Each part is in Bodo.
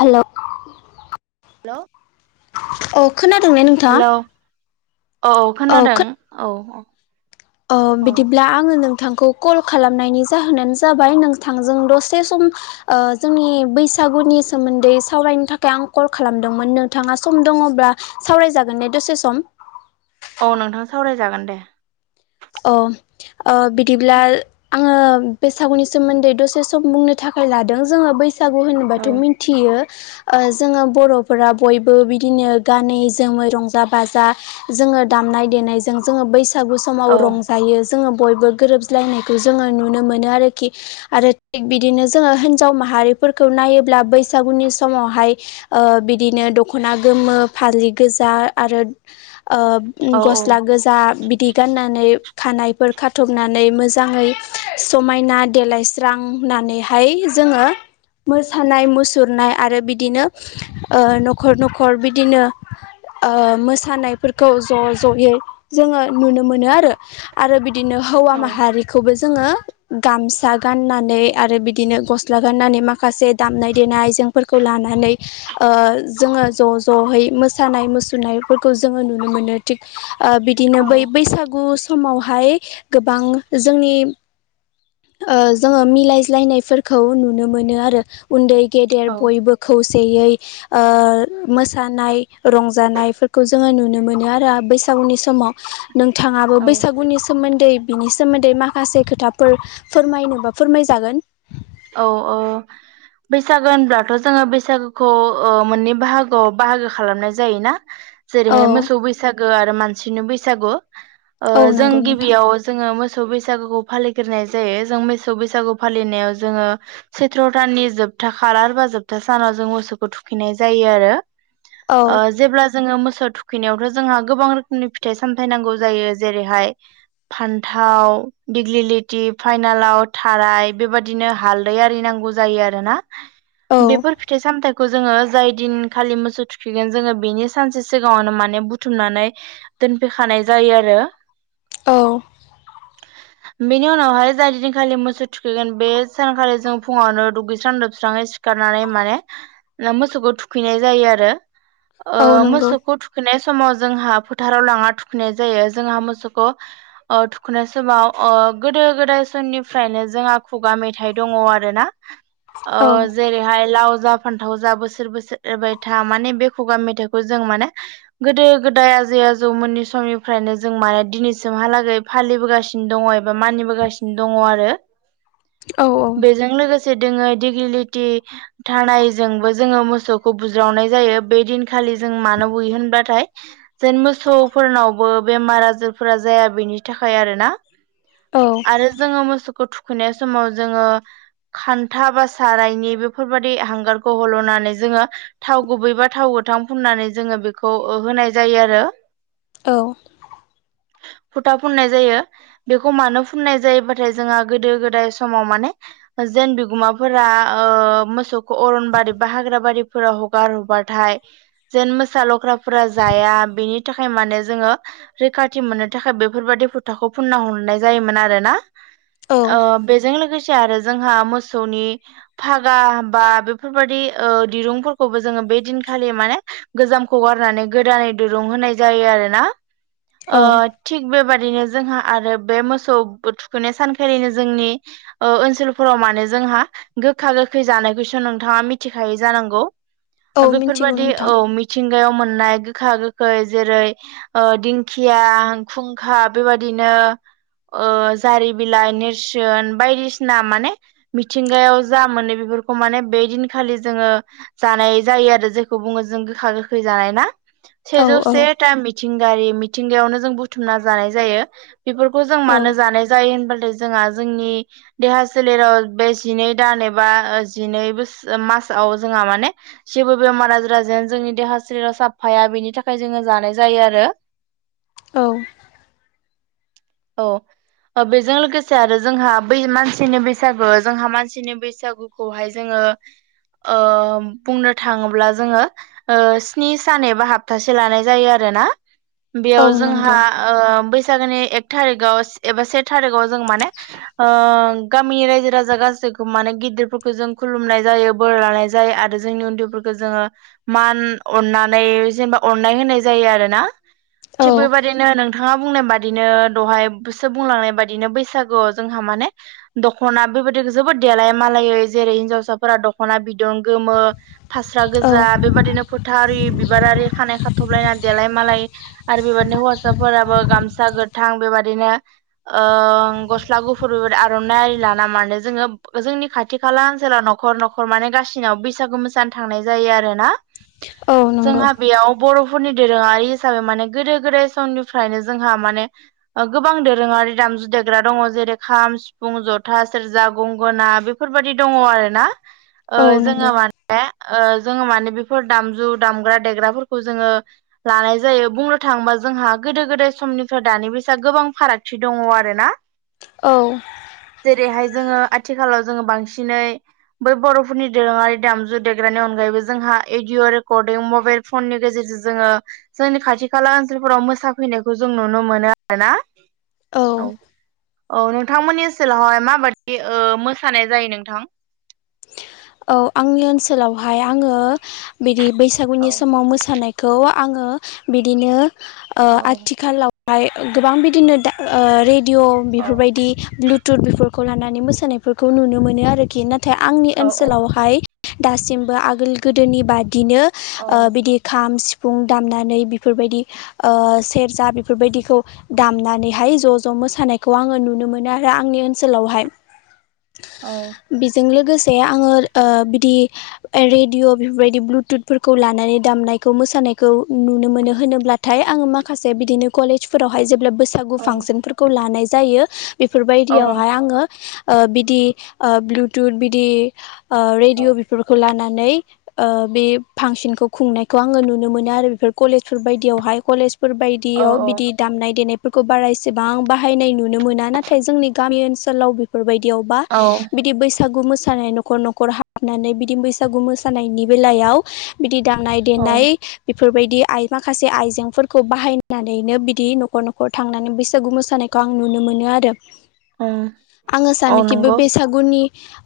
हेल' अ हेल' खोनादोंने नोंथाङा? हेलौ औ औ खोनादों औ औ। अ बिदिब्ला आङो नों थांखौ कल खालामनायनि जाहोनानो जाबाय नोंथांजों दसे सम जोंनि बै बैसागुनि सोमोन्दै सावरायनो थाखाय आं कल खालामदोंमोन नोंथाङा सम दङब्ला सावरायजागोन ने? दसे सम औ नोंथां सावरायजागोन दे। अ ओ बिदिब्ला आङो बैसागुनि सोमोन्दै दसे सम बुंनो थाखाय लादों जोङो बै सागु औ होनोबाथ' मिथियो। ओ जोङो बर'फोरा बयबो बिदिनो गानै जोमै रंजा बाजा जों ङो दामनाय देनायजों जोङो बैसागु औ समाव रंजायो‌। जोङो बयबो गोरोबलायनायखौ जोङो नुनो मोनो आरोखि आरो थिग बिदिनो जोङो हिनजाव मा हारिफोरखौ नायोब्ला बैसागुनि समावहाय बिदिनो दखना गोमो, फालि गोजा, आरो ओ औ औ गसला गोजा बिदि गाननानै खानायफोर खाथबनानै मोजाङै समायना देलायस्रांना नैहाय जोङो मोसानाय, मुसुरनाय आरो बिदिनो न'खर न'खर बिदिनो ओ मोसानायफोरखौ ज' ज'यै जोङो नुनो मोनो आरो आरो बिदिनो हौवा माहारिखौबो। जोङो गामसा गाननानै आरो बिदिनो गस्ला गाननानै माखासे दामनाय देनाय फोरखौ लानानै ओ जोङो ज' ज'है मोसानाय मुसुरनायफोरखौ जोङो नुनो मोन थ बिदिनो औ बै बैसागु समावहाय गोबां जोंनि। जोङो मिलायज्लायनायफोरखौ नुनो मोनो आरो, उन्दै गेदेर औ बयबो खौसे देयै मसेयै मोसानाय रंजानायफोरखौ जोङो नुनो मोनो आरो बैसागु उनि समाव नोंथाङाबो बैसागुनि सोमोन्दै बिनि सोमोन्दै माखासे खोथाफोर फोरमायनोबा फोरमायजागोन। औ औ बैसागो होनब्लाथ' जोङो बैसागोखौ ओ मोननै बाहागोआव बाहागो खालामनाय जायोना। औ जेरैहाय मोसौ बैसागो आरो मानसिनि बैसागु। औ जों नंगौ नोंथां गिबियाव जोङो मो मोसौ बैसागुखौ फालिगोरनाय जायो जों मेसौ बैसागु फालिनायाव जोङो सेथ्र'थाननि जोबथा खाार बा जोबथा सानाव जों मोसौखौ थुखैनाय जायो आरो। औ आ जेबोब्ला जोङो मोसौ थुखैनायावथ' जोंहा गोबां रोखोमनि फिथाइ सामथायनांगौ जायो जेरैहाय। फान्थाव दिग्लिलिथि फाइनालाव थाराय बेबायादि। दिनो हालै औ ज फथ खौ जोङो जाय दिन खालि मोसौ थुखैगोन जोङो बेनि सानसे सिगाङावनो माने बुथुमनानै दोनफैखानाय जायो आरो। औ बेनि उनावहाय जाय दिदिन खालि मोसौ थुखैगोन। बे सानखालि जों फुङावनो दुगैस्रां लोबस्राङै सिखारनानै माने मोसौखौ थुखैनाय जायो आरो ओ औ नंगौ मोसौखौ थुखैनाय स समाव जोंहा फोथाराव लाङा थुखैनाय जायो जोंहा मोसौखौ ओ थुखैनाय समाव ओ गोदो गोदाय समनिफ्रायनो जोङा खुगा मेथाइ दङ आरोना, ओ औ जेरैहाय लाव जा फानथाव जा बोसोर बोसोरबाय था माने बे खुगा मेथाइखौ जों माने गोदो गोदाय जै आजौमोननि समनिफ्रायनो जों माने दिनैसिमहालागै फालिबोगासिनो दङ एबा मानिबोगासिनो। दङ आरो औ बेजों लोगो दोङो दिगलिटि थानायजोंबो जोङो मोसौखौ बुज्रावनाय जायो बे दिनखालि जों मानो बुयो होनबाथाय जेन मोसौफोरनावबो बेमार आजारफोरा जाया बेनि थाखाय आरोना औ आरो जोङो मोसौखौ थुखैनाय समाव जोङो। खान्था बा सारायनि बेफोरबायाददि हांगारखौ हल'नानै जोङो थाव गुबैबा थाव गोथां फुननानै जोङो बेखौ होनाय जायो आरो। औ फुथा फुननाय जायो बेखौ मानो फुननाय जायोबाथाय जोंहा गोदो गोदाय। समाव माने जेन बिगुमाफोरा ओ मोसौखौ अरनबारि बा हाग्रा बारि फोरा हगार हबाथाय जेन मोसा लख्राफोरा जाया बेनि थाखाय माने जोङो। रैखाथि मोननो थाखाय बेफोरबादि फुथाखौ फुनना हरनाय जायोमोन आरोना। औ बेजों लोगोसे आरो जोंहा मोसौनि फागा बा बेफोरबायदि ओ दिरुंफोरखौबो जोङो बे दिनखालि माने गोजामखौ गारनानै गोदानै दुरुं होनाय जायो आरोना। ओ औ थिग बेबादिनो जोंहा आरो बे मोसौ थुखैनाय सानखालिनो जोंनि ओ ओनसोलफोराव मानो जोंहा गोखा गोखै जानायखौसो नोंथाङा मिथिखायोै जानांगौ। औ मिथिगौ बेफोरबाददि नोंथां औ मिथिंगायाव मोन मोननाय गोखा गोखै जेरै ओ दिंखिया खुंखा बेबाददिनो जारि बिलाइ नेरसोन बायदिसिना माने मिथिंगायाव जा मोनो बेफोरखौ माने बे दिनखालि जोङो जा नाय जायो आरो जेखौ बुङो जों गोखा गोखै जानाय ना औ सेजौ औ सेथा मिथिंगारि मिथिंगायावनो जों बुथुमना जानाय जायो बेफोरखौ जों औ मानो जानाय जायो होनबथाय जोंहा जोंनि देहा सोलेराव बे जिनै दान एबा जिनै बोस मासाव जोंहा माने जेबो बेमार आजार जेन जोंनि देहा सोलेरा साफाया बेनि थाखाय जोङो जानाय जायो आरो औ औ बेजों लोगोसे आरो जोंहा बै मानसिनि बैसागु जोंहा मानसिनि बैसागुखौहाय जोङो ओ बुंनो थाङोब्ला जोङो ओ स्नि सान एबा हप्तासे लानाय जायो आरो दोना औ बेयाव जोंहा नंगौ ओ बैसागोनि एक थारिकआव एबा से थारिखाव जों माने ओ गामिनि रायजो राजा गासैखौ माने गिदिरफोरखौ जों खुलुमनाय जायो बोर लानाय जायो आरो जोंनि उन्दैफोरखौ जोङो मान अननानै जेनेबा अननाय होनाय जायो आरो ना औ थिग बेबायादिनो नोंथाङा बुंनाय बादिनो दहायसो बुंलांनाय बादिनो बैसागुआव जोंहा माने दख'ना बेबायदि जोबोद देलाय मालायै जेरै हिनजावसाफोरा दख'ना बिदन मो फास्रा औ गोजा बेबायाददिनो फोथारि बिबारारि खानाय खाथ'बलायना देलाय मालाय आरो बेबाददिनो हौवासाफोराबो गामसा गोथां बेबादिनो ओ गसला स्ला गुफुरबो आर'नाइ आरि लाना मानो जोङो जोंनि खाथि खाला ओनसोलाव न'खर न'खर माने गासिना बैसागु मोसानो थांनाय जायो आरोना औ नंगौ जोंहा बेयाव बर' फोरनि दोरोङारि हिसाबै माने गोदो गोदाय समनिफ्रायनो जोंहा माने गोबां दोरोङारि दाम जुदेग्रा दङ जेरै खाम सिफुं जथा सेरजा गंगोना बेफोरबायाददि दङ आरो ना ओ औ नंगौ जोङो माने ओ जोङो माने बेफोर दामजु दामग्रा देग्राफोरखौ जोङो लानाय जायो बुंनो थाङोबा जोंहा गोदो गोदाय समनिफ्राय दानि बैसागुआ गोबां फारागथि दङ आरो ना औ जेरैहाय जोङो आथिखालाव जोङो बांसिनै बै बर'फोरनि दोरोङारि दामजु देग्रानि अनगायैबो जोंहा एडिय' रेकरदिं मबाइल फननि गेजेरजों जोङो जोंनि खाथि खाला ओनसोलफोराव मोसाफैनायखौ जों नुनो मोनो मोनो आरो ना औ औ नोंथांमोननि ओनसोलावहाय माबादि ओ मोसानाय जायो नोंथां औ आंनि ओनसोलावहाय आङो बिदि बैसागुनि औ समाव मोसानाय खौ आङो बिदिनो ओ औ आथिखालाव ओमाय गोबां बिदिनो रेडिअ' औ बेफोरबायदि ब्लुथु टुर बेफोरखौ लानानै मोसानायफोरखौ नुनो मोनो आरोखि नाथाय आंनि औ ओनसोलावहाय दासिमबो आगोल गोदोनि बादिनो औ बिदि खाम सिफुं फुं दामनानै बेफोरबायदि ओ सेरजा बेफोरबायदिखौ दामनानैहाय ज' ज' मोसानायखौ आङो नुनो मोनो आरो आंनि ओनसोलावहाय औ बेजों लोगोसे ओंफ्रिय आङो ओ बिदि रेडिअ बेफोरबायदि ब्लुथुथफोरखौ लानानै दामनायखौ मोसानाय नायखौ नुनो मोनो होनोब्ला थाय नाङो माखासे बिदि बैसागु औ फांसनफोरखौ लानाय जायो औ बेफोरबायदियावहाय नोंथां आङो ओ बिदि ब्लुथुथ बिदि ओ औ रेडिअ' बेफोरखौ लानानै नै ओ मे पांसनखौ खुंनायखौ आङ नुनो मोन आरो कलेजफोर बायदियावहाय कलेज औ फोरबायायदियाव औ बिदि दामनाय देनाय खौ बारायसेबां बाहायनाय नुनो मोना नाथाय जोंनि गामि ओनसोलाव बेफोरबायदि दियावबा औ बिदि बैसागु मोस थानाय न' न'ख हाबनानै बिदि बैसागु मोसानायनि बेलयाव बिदी दामनाय औ देनाय बेफोरबायदि आइ माखासे आइजेंफोरखौ बाहायनानैनो बिदि न'खर न'खर थांनानै बैसागु मोसानायखौ आं नुनो मोन आरो आङो औ सानोखि बे नंगौ बैसागुनि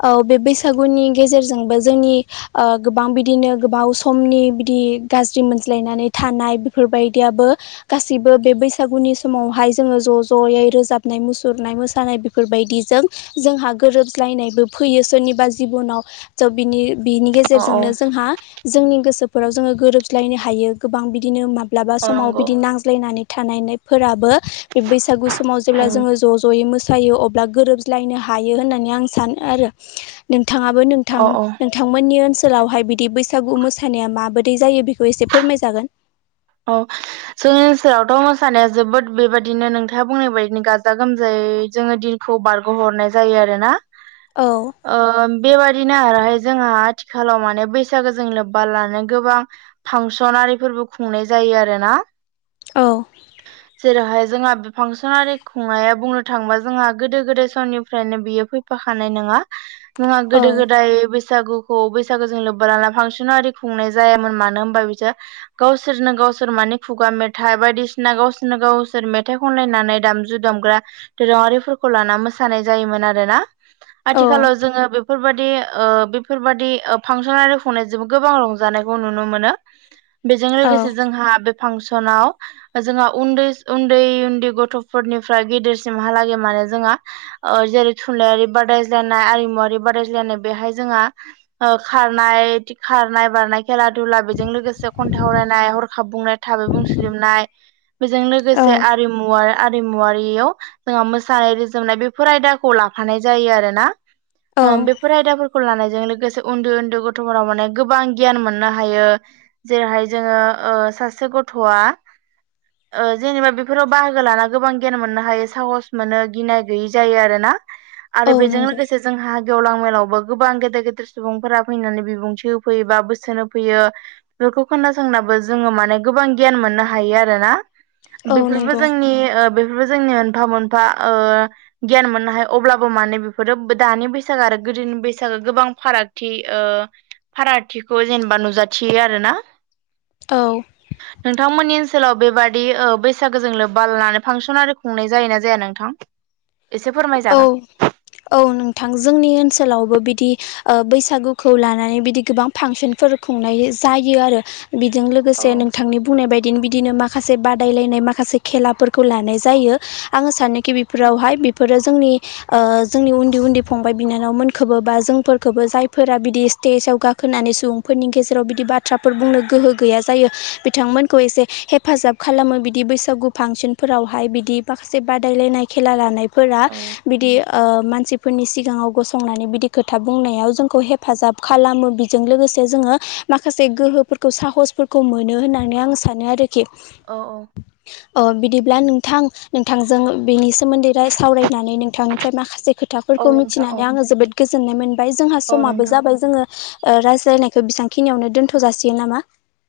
औ बैसागुनि गेजेरजोंबो जोंनि ओ गोबां बिदिनो गोबाव समनि बिदि गाज्रि मोनज्लायनानै थानाय बेफोरबायदियाबो गासिबो बे बैसागुनि समावहाय जोङो ज' ज'यै रोजाबनाय मुसुरनाय मोसानाय बेफोरबायदिजों जोंहा गोरोबलायनायबो फैयो सोरनिबा जिब'नाव स' बिनि बिनि औ औ गेजेरजोंनो जोंहा जोंनि गोसो फोराव जोङो गोरोबज्लायनो हायो गोबां बिदिनो माब्लाबा औ समाव नंगौ बिदि नांज्लायनानै थानायनायफोराबो बे बैसागु समाव जेब्ला औ जोङो ज' ज'यै मोसा फायो अब्ला गोरोब्लायनो हायो होननानै आं सानो आरो नों आरो नोंथां औ औ नोंथांमोननि ओनस सोलावहाय बिदि बैसागु मोसानाया माबोरै जायो बेखौ एसे फोरमायजागोन औ जोंनि ओनसोलावथ' मोसानाया जोबोद बेबायदिनो नोंथाङा बुंनाय बायदिनो गाजा गोमजायै जोङो दिनखौ बारग'हरनाय जायो आरोना औ ओ बेबायदि बिदिनो आरोहाय जोंहा आथिखालाव माने बैसागोजों लोब्बा लानो गोबां फांसनारिफोरबो खुंनाय जायो आरोना औ जेरावहाय जोंहा फांसनारि खुंनाया बुंनो थांङोबा जोंहा गोदो गोदाय समनिफ्रायनो बियो फैफाखानाय नङा मुङा औ गोदो गोदाय बैसागु खौ बैसागो जों लोब्बा लाना फांसनाव आरि खुंनाय जायामोन मानो होनबा बिसोर गावसोरनो गावसोर माने खुगा मेथाइ बायदिसिना गावसोरनो गावसोर मेथाइ खनलायनानै दामजुदुम दोरोङारिफोरखौ लाना मोसानाय जायोमोन आरोना आथिखालाव औ जोङो बेफोरबायदि ओ बेफोरबायदि ओ फांसन आरो खुंनायजोंबो गोबां रंजानायखौ नुनो मोनो [unintelligible] बेजों लोगोसे जोंहा बे फांसनाव जोंहा उन्दै उन्दै उन्दै गथ'फोरनिफ्राय गेदेरसिमहालागै माने जोंङा ओ जेरै थुनलाइारि बादायज्लायनाय आरिमुवारि बादायज्लायनाय बेहाय जोंहा ओ खारनाय खारनाय बारनाय खेला दुला बेजों लोगोसे खन्थाइ आवरायनाय हरखाब बुंनाय थाबै बुंसलिबनाय बेजों औ लोगोसे आरिमुवा आरिमुवारियाव जोंहा मोसानाय रोजाबनाय बेफोर आयदाखौ लाफानाय जायो आरोना औ ओम बेफोर आयदाफोरखौ लानाय जों लोगोसे उन्दै उन्दै गथ'फोराव माने गोबां गियान मोननो हायो जेरैहाय जोङो ओ सासे गथ'आ ओ जेनेबा बेफोराव बाहागो लाना गोबां गियान मोननो हायो साहस मोनो गिनाय गैयै जायो आरो ना आरो औ बेजों नंगौ लोगोसे जोंहा गेवलां मेलाव। गोबां गेदेर गेदेर सुबुंफोरा फैनानै बिबुंथि होफैयो बा बोसोन होफैयो बेफोरखौ खोनासंनाबो जोङो माने गोबां गियान मोननो हायो आरोना। औ बेफोरबो नंगौ जोंनि ओ बे जोंनि मोनफा मोनफा ओ गियान मोननो हाया अब्लाबो माने बेफोरो दानि बैसागो आरो गोदोनि बैसागो गोबां फारागथि ओ फारागथिखौ जेनेबा नुजाथियो आरो ना औ नोंथांमोननि ओनसोलाव बेबा दि ओ बैसागो जों लोब्बा लानानै फांसन आरि खुंनाय जायोना जाया नोंथां एसे औ फोरमायजागोन औ नोंथां जोंनि ओनसोलावबो बिदि ओ बैसागुखौ लानानै बिदि गोबां फांसनफोर खुंनाय जायो आरो बेजों औ लोगोसे नोंथांनि बुंनाय बाय दिनो बिदिनो माखासे बादायलायनाय माखासे खेलाफोरखौ लानाय जायो आङो सानो गि बेफोरावहाय बेफोरो जोंनि ओ जोंनि उन्दै उन्दै फंबाय बिनानावमोनखोबो बा जोंफोरखोबो जायफोरा बिदि। स्टेजाव गाखोनानै सुबुंफोरनि गेजेराव बिदि बाथ्राफोर बुंनो गोहो गैया जायो बिथांमोनखौ एसे हेफाजाब खालामो बिदि बैसागु फांसनफोरावहाय बिदि माखासे बादायलायनाय खेला लानाय फोरा औ बिदि। ओ मानसिफोरनि सिगाङाव गसंनानै बिदि खोथा बुंनायाव जोंखौ हेफाजाब खालामो बेजों लोगोसे से जोङो माखासे गोहोफोरखौ साहसफोरखौ मोनो होननानै आं सानो आरो। खि औ अ बिदिब्ला नोंथां नोंथांजों बिनि सोमोन्दै। सावरायनानै नोंथांनिफ्राय माखासे खोथाफोरखौ औ नोंथां औ मिथिनानै आङो जोबोद गोजोननाय मोनदों ओमफ्राय जोंहा औ समाबो नोंथां जाबाय जोङो ओ रायज्लायनायखौ बेसांखिनियावनो दोन्थ' जासियो नामा?